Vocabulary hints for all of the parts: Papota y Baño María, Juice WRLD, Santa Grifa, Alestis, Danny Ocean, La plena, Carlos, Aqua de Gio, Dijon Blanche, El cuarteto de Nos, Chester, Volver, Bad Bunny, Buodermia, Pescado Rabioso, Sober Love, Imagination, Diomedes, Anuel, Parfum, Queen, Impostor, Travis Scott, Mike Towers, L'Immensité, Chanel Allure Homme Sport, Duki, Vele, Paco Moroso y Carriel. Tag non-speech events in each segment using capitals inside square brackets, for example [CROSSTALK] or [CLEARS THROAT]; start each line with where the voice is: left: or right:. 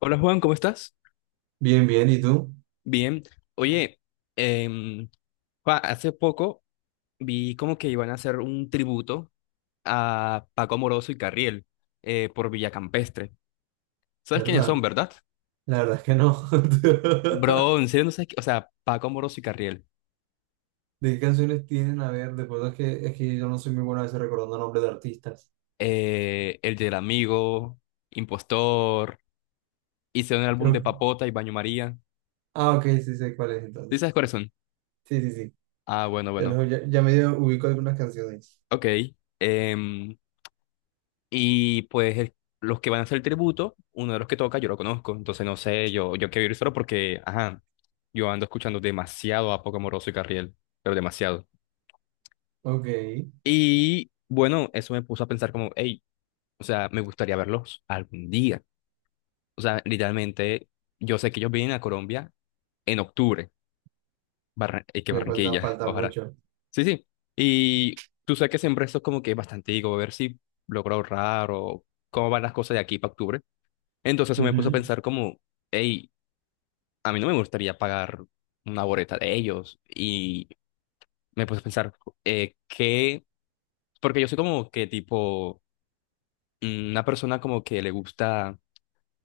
left: Hola Juan, ¿cómo estás?
right: Bien, bien, ¿y tú?
left: Bien. Oye, em, Juan, hace poco vi como que iban a hacer un tributo a Paco Moroso y Carriel por Villacampestre. ¿Sabes quiénes son,
right: ¿Verdad?
left: verdad?
right: La verdad es que no. [LAUGHS]
left: Bro, en serio no sabes, o sea, Paco Moroso y Carriel,
right: ¿De qué canciones tienen? A ver, después es que yo no soy muy bueno a veces recordando nombres de artistas.
left: el del amigo, Impostor, hicieron el álbum de
right: Creo...
left: Papota y Baño María.
right: Ah, ok, sí sé cuál es
left: ¿Tú
right: entonces.
left: sabes cuáles son?
right: Sí, sí, sí.
left: Ah, bueno, bueno.
right: Ya, ya medio ubico algunas canciones.
left: Ok. Em, Y pues los que van a hacer el tributo, uno de los que toca, yo lo conozco. Entonces no sé, yo quiero ir solo porque, ajá, yo ando escuchando demasiado a Poco Moroso y Carriel, pero demasiado.
right: Ok, me
left: Y bueno, eso me puso a pensar como, hey, o sea, me gustaría verlos algún día. O sea, literalmente, yo sé que ellos vienen a Colombia en octubre, que
right: falta,
left: Barranquilla,
right: falta
left: ojalá.
right: mucho.
left: Sí, sí. Y tú sabes que siempre esto es como que bastante, digo, a ver si logro ahorrar o cómo van las cosas de aquí para octubre. Entonces eso me puso a
right: Ujú.
left: pensar como, hey, a mí no me gustaría pagar una boleta de ellos. Y me puse a pensar, ¿qué? Porque yo soy como que tipo una persona como que le gusta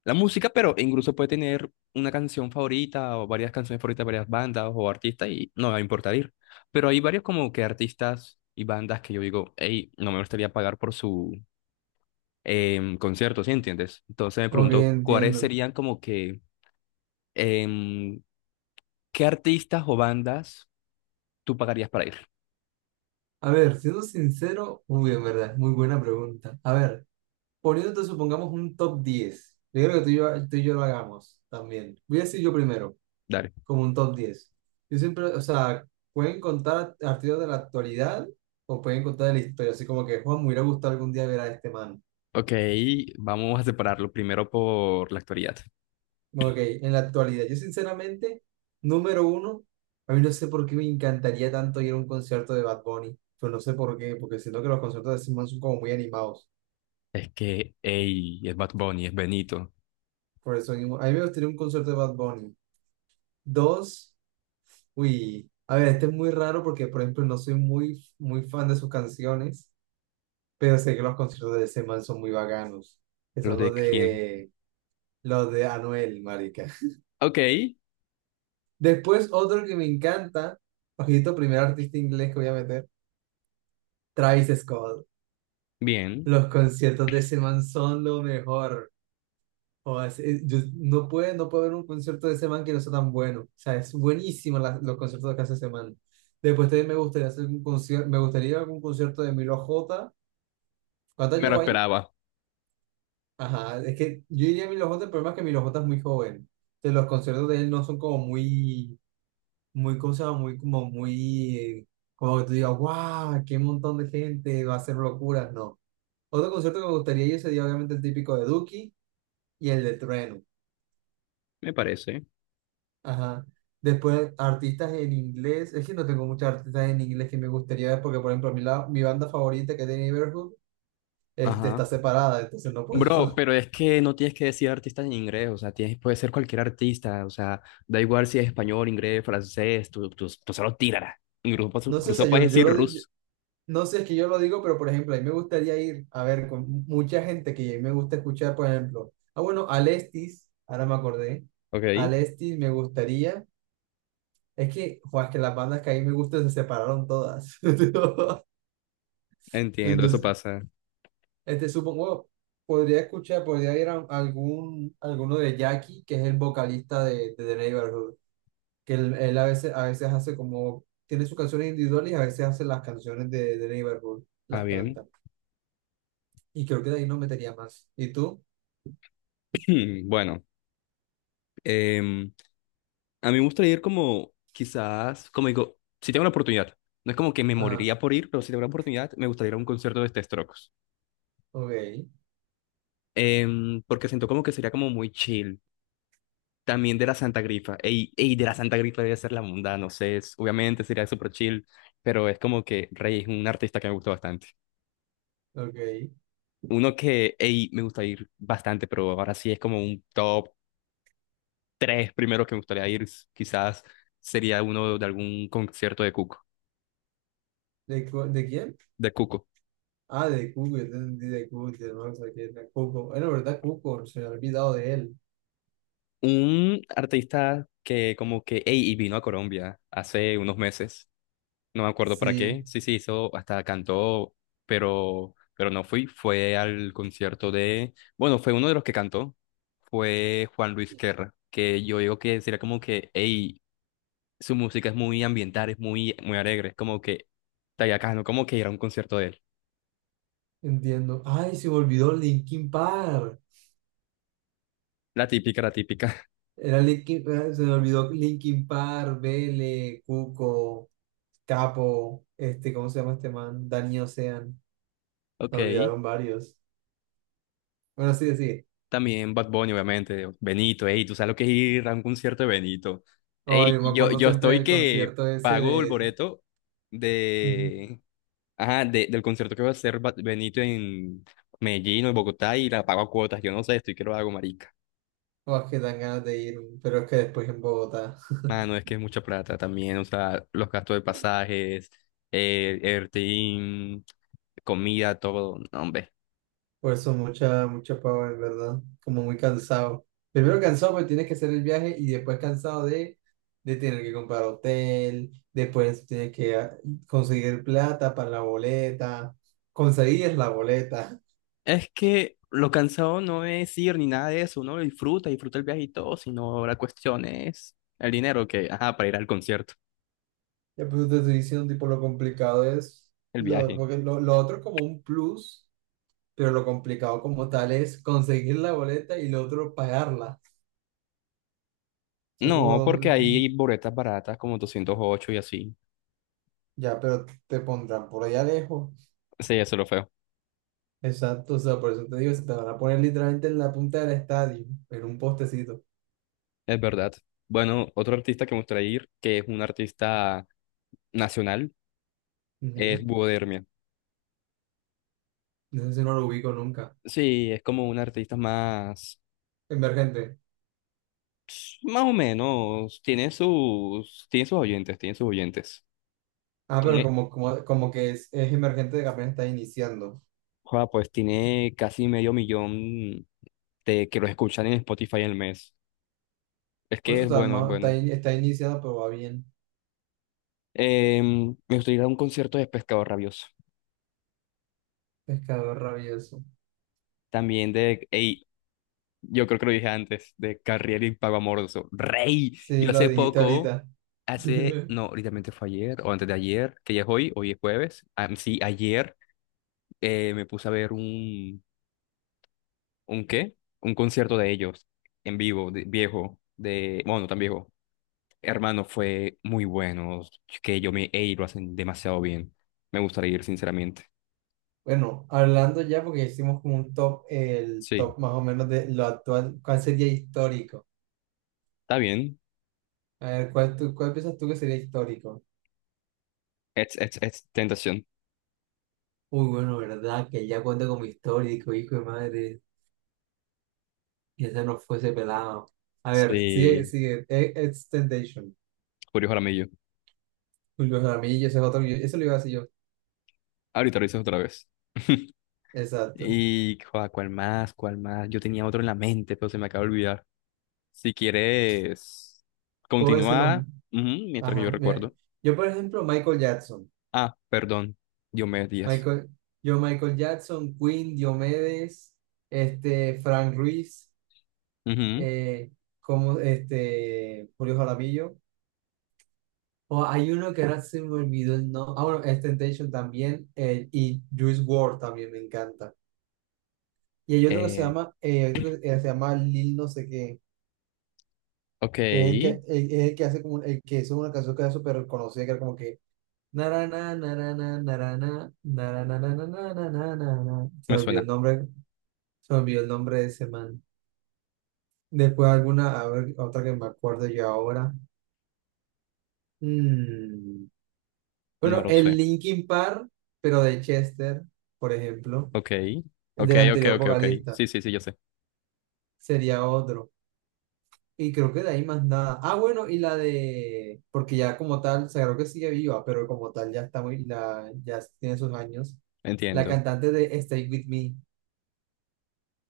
left: la música, pero incluso puede tener una canción favorita o varias canciones favoritas de varias bandas o artistas y no me va a importar ir. Pero hay varios como que artistas y bandas que yo digo, hey, no me gustaría pagar por su concierto, ¿sí entiendes? Entonces me
right: Ok,
left: pregunto, ¿cuáles
right: entiendo.
left: serían como que... em, ¿Qué artistas o bandas tú pagarías para ir?
right: A ver, siendo sincero, uy, en verdad, es muy buena pregunta. A ver, poniéndote, supongamos, un top 10. Yo creo que tú y yo lo hagamos también. Voy a decir yo primero.
left: Dale.
right: Como un top 10. Yo siempre, o sea, pueden contar artistas de la actualidad o pueden contar de la historia, así como que Juan, me hubiera gustado algún día ver a este man.
left: Ok, vamos a separarlo primero por la actualidad.
right: Ok, en la actualidad, yo sinceramente, número uno, a mí no sé por qué me encantaría tanto ir a un concierto de Bad Bunny, pero no sé por qué, porque siento que los conciertos de ese man son como muy animados.
left: Es que, ey, es Bad Bunny, es Benito.
right: Por eso mismo, a mí me gustaría un concierto de Bad Bunny. Dos, uy, a ver, este es muy raro porque, por ejemplo, no soy muy, muy fan de sus canciones. Pero sé que los conciertos de ese man son muy bacanos. Que
left: ¿Los
right: son
left: de quién?
right: los de Anuel, marica. [LAUGHS]
left: Ok,
right: Después otro que me encanta, ojito, primer artista inglés que voy a meter, Travis Scott.
left: bien.
right: Los conciertos de ese man son lo mejor. O sea, yo no puedo ver un concierto de ese man que no sea tan bueno. O sea, es buenísimo los conciertos que hace ese man. Después también me gustaría hacer un concierto, me gustaría algún concierto de Milo J. ¿Cuánto
left: Me lo
right: llegó ahí?
left: esperaba,
right: Ajá, es que yo diría a Milo J, el problema es que Milo J es muy joven. Entonces, los conciertos de él no son como muy, muy cosas, muy, como que tú digas, wow, qué montón de gente, va a ser locuras, no. Otro concierto que me gustaría ir sería obviamente el típico de Duki y el de Trueno.
left: me parece.
right: Ajá. Después, artistas en inglés, es que no tengo muchos artistas en inglés que me gustaría ver, porque por ejemplo, mi banda favorita que es The Neighborhood, este,
left: Ajá.
right: está separada, entonces no puedo.
left: Bro,
right: [LAUGHS]
left: pero es que no tienes que decir artista en inglés, o sea, tienes, puede ser cualquier artista, o sea, da igual si es español, inglés, francés, tú solo tírala. Incluso,
right: No sé, o sea,
left: incluso
right: yo,
left: puedes
right: yo
left: decir
right: lo digo.
left: ruso.
right: No sé, es que yo lo digo, pero por ejemplo, a mí me gustaría ir a ver con mucha gente que me gusta escuchar, por ejemplo. Ah, bueno, Alestis, ahora me acordé.
left: Ok,
right: Alestis me gustaría. Es que, joder, es que las bandas que a mí me gustan se separaron todas. [LAUGHS]
left: entiendo, eso
right: Entonces,
left: pasa.
right: este supongo, podría escuchar, podría ir a algún, alguno de Jackie, que es el vocalista de The Neighborhood, que él a veces hace como, tiene sus canciones individuales y a veces hace las canciones de The Neighborhood,
left: Ah,
right: las
left: bien.
right: canta. Y creo que de ahí no metería más. ¿Y tú?
left: [CLEARS THROAT] Bueno. Em, a mí me gustaría ir como, quizás, como digo, si tengo la oportunidad, no es como que me
right: Ah,
left: moriría por ir, pero si tengo la oportunidad, me gustaría ir a un concierto de The Strokes.
right: ok,
left: Porque siento como que sería como muy chill. También de la Santa Grifa. Ey, ey, de la Santa Grifa debe ser la mundana, no sé, obviamente sería súper chill, pero es como que Rey es un artista que me gusta bastante.
right: ok.
left: Uno que, ey, me gusta ir bastante, pero ahora sí es como un top 3 primero que me gustaría ir, quizás sería uno de algún concierto de Cuco,
right: ¿De quién?
left: de Cuco.
right: Ah, de Cuco, yo te entendí de Cuco, no sé qué, de Cuco. Bueno, ¿verdad, Cuco? Se me ha olvidado de él.
left: Un artista que como que, ey, y vino a Colombia hace unos meses, no me acuerdo para
right: Sí,
left: qué, sí, sí, hizo, hasta cantó, pero, no fui, fue al concierto de, bueno, fue uno de los que cantó, fue Juan Luis Guerra, que yo digo que sería como que, ey, su música es muy ambiental, es muy, muy alegre, es como que, tallacano, como que ir a un concierto de él,
right: entiendo. Ay, se me olvidó Linkin Park.
left: la típica, la típica.
right: Era Linkin, se me olvidó Linkin Park, Vele, Cuco, Capo, este, ¿cómo se llama este man? Danny Ocean.
left: [LAUGHS] Ok.
right: Me olvidaron varios. Bueno, sí, sí.
left: También Bad Bunny, obviamente. Benito, ey, tú sabes lo que es ir a un concierto de Benito.
right: Ay,
left: Ey,
right: yo me
left: yo,
right: acuerdo
left: yo
right: siempre
left: estoy
right: del
left: que
right: concierto ese
left: pago el
right: de...
left: boleto
right: Ujú.
left: de, ajá, del concierto que va a hacer Benito en Medellín o en Bogotá y la pago a cuotas. Yo no sé, estoy que lo hago, marica.
right: O es que dan ganas de ir, pero es que después en Bogotá.
left: Mano, es que es mucha plata también, o sea, los gastos de pasajes, Ertin, comida, todo. No, hombre.
right: Por eso mucha, mucha pava, en verdad. Como muy cansado. Primero cansado porque tienes que hacer el viaje y después cansado de tener que comprar hotel, después tienes que conseguir plata para la boleta, conseguir la boleta. [LAUGHS]
left: Es que lo cansado no es ir ni nada de eso, uno lo disfruta, disfruta el viaje y todo, sino la cuestión es el dinero que, ajá, para ir al concierto,
right: Ya pues te estoy diciendo, tipo, lo complicado es,
left: el viaje.
right: porque lo otro es como un plus, pero lo complicado como tal es conseguir la boleta y lo otro pagarla. Son como
left: No,
right: dos.
left: porque hay boletas baratas como 208 y así.
right: Ya, pero te pondrán por allá lejos.
left: Sí, eso es lo feo,
right: Exacto, o sea, por eso te digo, se te van a poner literalmente en la punta del estadio, en un postecito.
left: es verdad. Bueno, otro artista que me gustaría ir, que es un artista nacional, es
right: Ujú.
left: Buodermia.
right: No sé si no lo ubico nunca.
left: Sí, es como un artista más,
right: Emergente.
left: más o menos, tiene sus oyentes, tiene sus oyentes.
right: Ah, pero
left: Tiene,
right: como que es emergente de que apenas está iniciando.
left: joda, pues tiene casi medio millón de que los escuchan en Spotify el mes. Es
right: Por
left: que
right: eso
left: es
right: está,
left: bueno, es
right: ma- está,
left: bueno.
right: in- está iniciado, pero va bien.
left: Me gustaría ir a un concierto de Pescado Rabioso.
right: Pescador rabioso.
left: También de, ey, yo creo que lo dije antes, de Carriel y Pago Amoroso. ¡Rey!
right: Sí,
left: Yo
right: lo
left: hace
right: dijiste
left: poco,
right: ahorita.
left: hace,
right: [LAUGHS]
left: no, literalmente fue ayer o antes de ayer, que ya es hoy, hoy es jueves. Ah, sí, ayer me puse a ver ¿un qué? Un concierto de ellos en vivo, viejo, de, bueno, no tan viejo. Hermano, fue muy bueno. Que yo me, ey, lo hacen demasiado bien. Me gustaría ir, sinceramente.
right: Bueno, hablando ya, porque hicimos como un top, el
left: Sí,
right: top más o menos de lo actual, ¿cuál sería histórico?
left: está bien.
right: A ver, ¿cuál, tú, cuál piensas tú que sería histórico?
left: Es tentación.
right: Uy, bueno, verdad, que ya cuenta como histórico, hijo de madre, y ese no fuese pelado. A ver, sigue,
left: Sí,
right: sigue, Ex Temptation.
left: Julio Jaramillo.
right: Julio Jaramillo, ese es otro, eso lo iba a decir yo.
left: Ahorita lo dices otra vez. [LAUGHS]
right: Exacto.
left: Y, joa, ¿cuál más? ¿Cuál más? Yo tenía otro en la mente, pero se me acaba de olvidar. Si quieres,
right: Puedo decirlo,
left: continúa ujú, mientras que yo
right: ajá, mira,
left: recuerdo.
right: yo por ejemplo,
left: Ah, perdón. Diomedes Díaz.
right: Michael, yo Michael Jackson, Queen, Diomedes, este, Frank Ruiz,
left: Ujú.
right: eh, como, este, Julio Jaramillo, o hay uno que ahora se me olvidó el nombre, ah, bueno, Ex Temptation también, y Juice WRLD también me encanta. Y
left: Eh,
right: hay otro que se llama Lil no sé qué, que es el que,
left: ok,
right: el, es el que hace como, el que hizo una canción que era súper reconocida, que era como que, narana, narana, narana, narana, narana, narana, narana.
left: me suena.
right: Se me olvidó el nombre de ese man. Después alguna, a ver, otra que me acuerdo yo ahora. Mm,
left: No
right: Bueno,
left: lo
right: el
left: sé.
right: Linkin Park, pero de Chester, por ejemplo,
left: Ok, ok,
right: del
left: ok,
right: anterior
left: ok, ok.
right: vocalista,
left: Sí, sí, sí, yo sé.
right: sería otro. Y creo que de ahí más nada. Ah, bueno, y la de, porque ya como tal, se creo que sigue viva, pero como tal ya está muy, ya tiene sus años. La
left: Entiendo.
right: cantante de Stay With Me,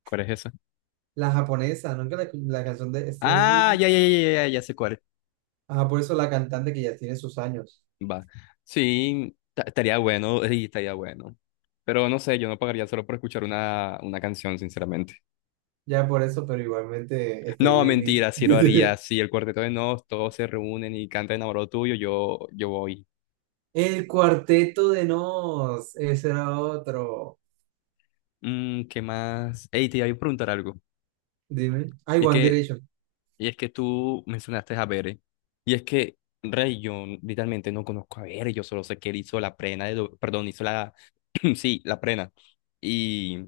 left: ¿Cuál es esa?
right: la japonesa, ¿no? Que la canción de Stay With
left: Ah,
right: Me.
left: ya, ya, ya, ya, ya ya sé cuál.
right: Ajá, por eso la cantante que ya tiene sus años.
left: Va. Sí, estaría bueno, sí, estaría bueno. Pero no sé, yo no pagaría solo por escuchar una canción, sinceramente.
right: Ya por eso, pero igualmente Stay
left: No,
right: With
left: mentira,
right: Me.
left: sí lo haría.
right: [LAUGHS]
left: Si el cuarteto de Nos, todos se reúnen y cantan Enamorado Tuyo, yo voy.
right: El cuarteto de Nos, ese era otro.
left: ¿Qué más? Ey, te iba a preguntar algo.
right: Dime. Ay,
left: Y es
right: One
left: que
right: Direction.
left: Y es que tú mencionaste a Bere. Y es que Rey, yo literalmente no conozco a Bere, yo solo sé que él hizo la prena perdón, hizo la, [CLEARS THROAT] sí, la prena. Y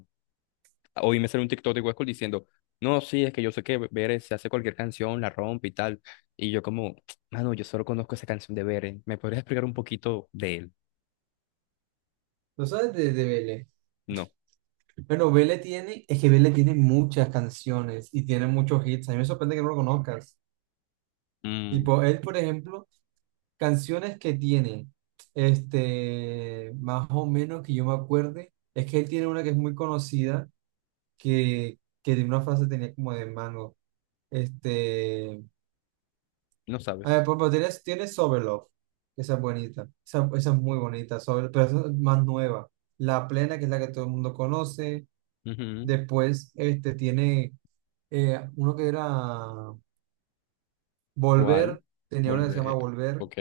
left: hoy me salió un TikTok de Huesco diciendo, no, sí, es que yo sé que Bere se hace cualquier canción, la rompe y tal. Y yo como, mano, yo solo conozco esa canción de Bere. ¿Me podrías explicar un poquito de él?
right: ¿No sabes de BL?
left: No.
right: Bueno, es que Vele tiene muchas canciones y tiene muchos hits. A mí me sorprende que no lo conozcas. Y
left: Mm,
right: por él, por ejemplo, canciones que tiene, este, más o menos que yo me acuerde, es que él tiene una que es muy conocida, que tiene una frase tenía como de mango. Este,
left: no
right: a ver,
left: sabes.
right: por ejemplo, tiene Sober Love, esa es bonita, esa es muy bonita, pero esa es más nueva. La plena, que es la que todo el mundo conoce.
left: Ujú.
right: Después, este, tiene uno que era
left: ¿Cuál?
right: Volver, tenía una que se llama
left: Volver.
right: Volver,
left: Ok.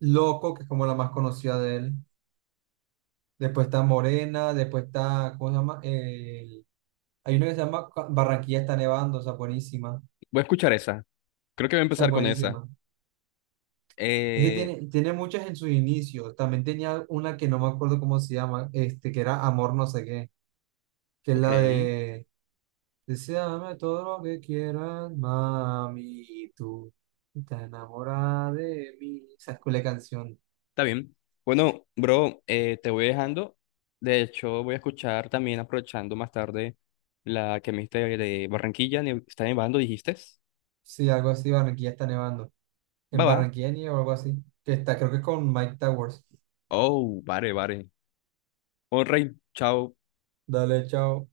right: Loco, que es como la más conocida de él. Después está Morena, después está, ¿cómo se llama? Hay una que se llama Barranquilla está nevando, esa es buenísima,
left: Voy a escuchar esa. Creo que voy a
right: esa es
left: empezar con esa.
right: buenísima. Es que
left: Eh,
right: tiene muchas en sus inicios. También tenía una que no me acuerdo cómo se llama, este, que era Amor no sé qué, que es
left: Ok,
right: la
left: está
right: de Deseame todo lo que quieras, mami, tú estás enamorada de mí. Esa es la canción.
left: bien. Bueno, bro, te voy dejando. De hecho, voy a escuchar también, aprovechando más tarde, la que me diste de Barranquilla, está nevando, dijiste.
right: Sí, algo así, Barranquilla está nevando. En
left: Va, va.
right: Barranquilla nieva o algo así. Que está, creo que con Mike Towers.
left: Oh, vale, vale. Oh, rey, chao.
right: Dale, chao.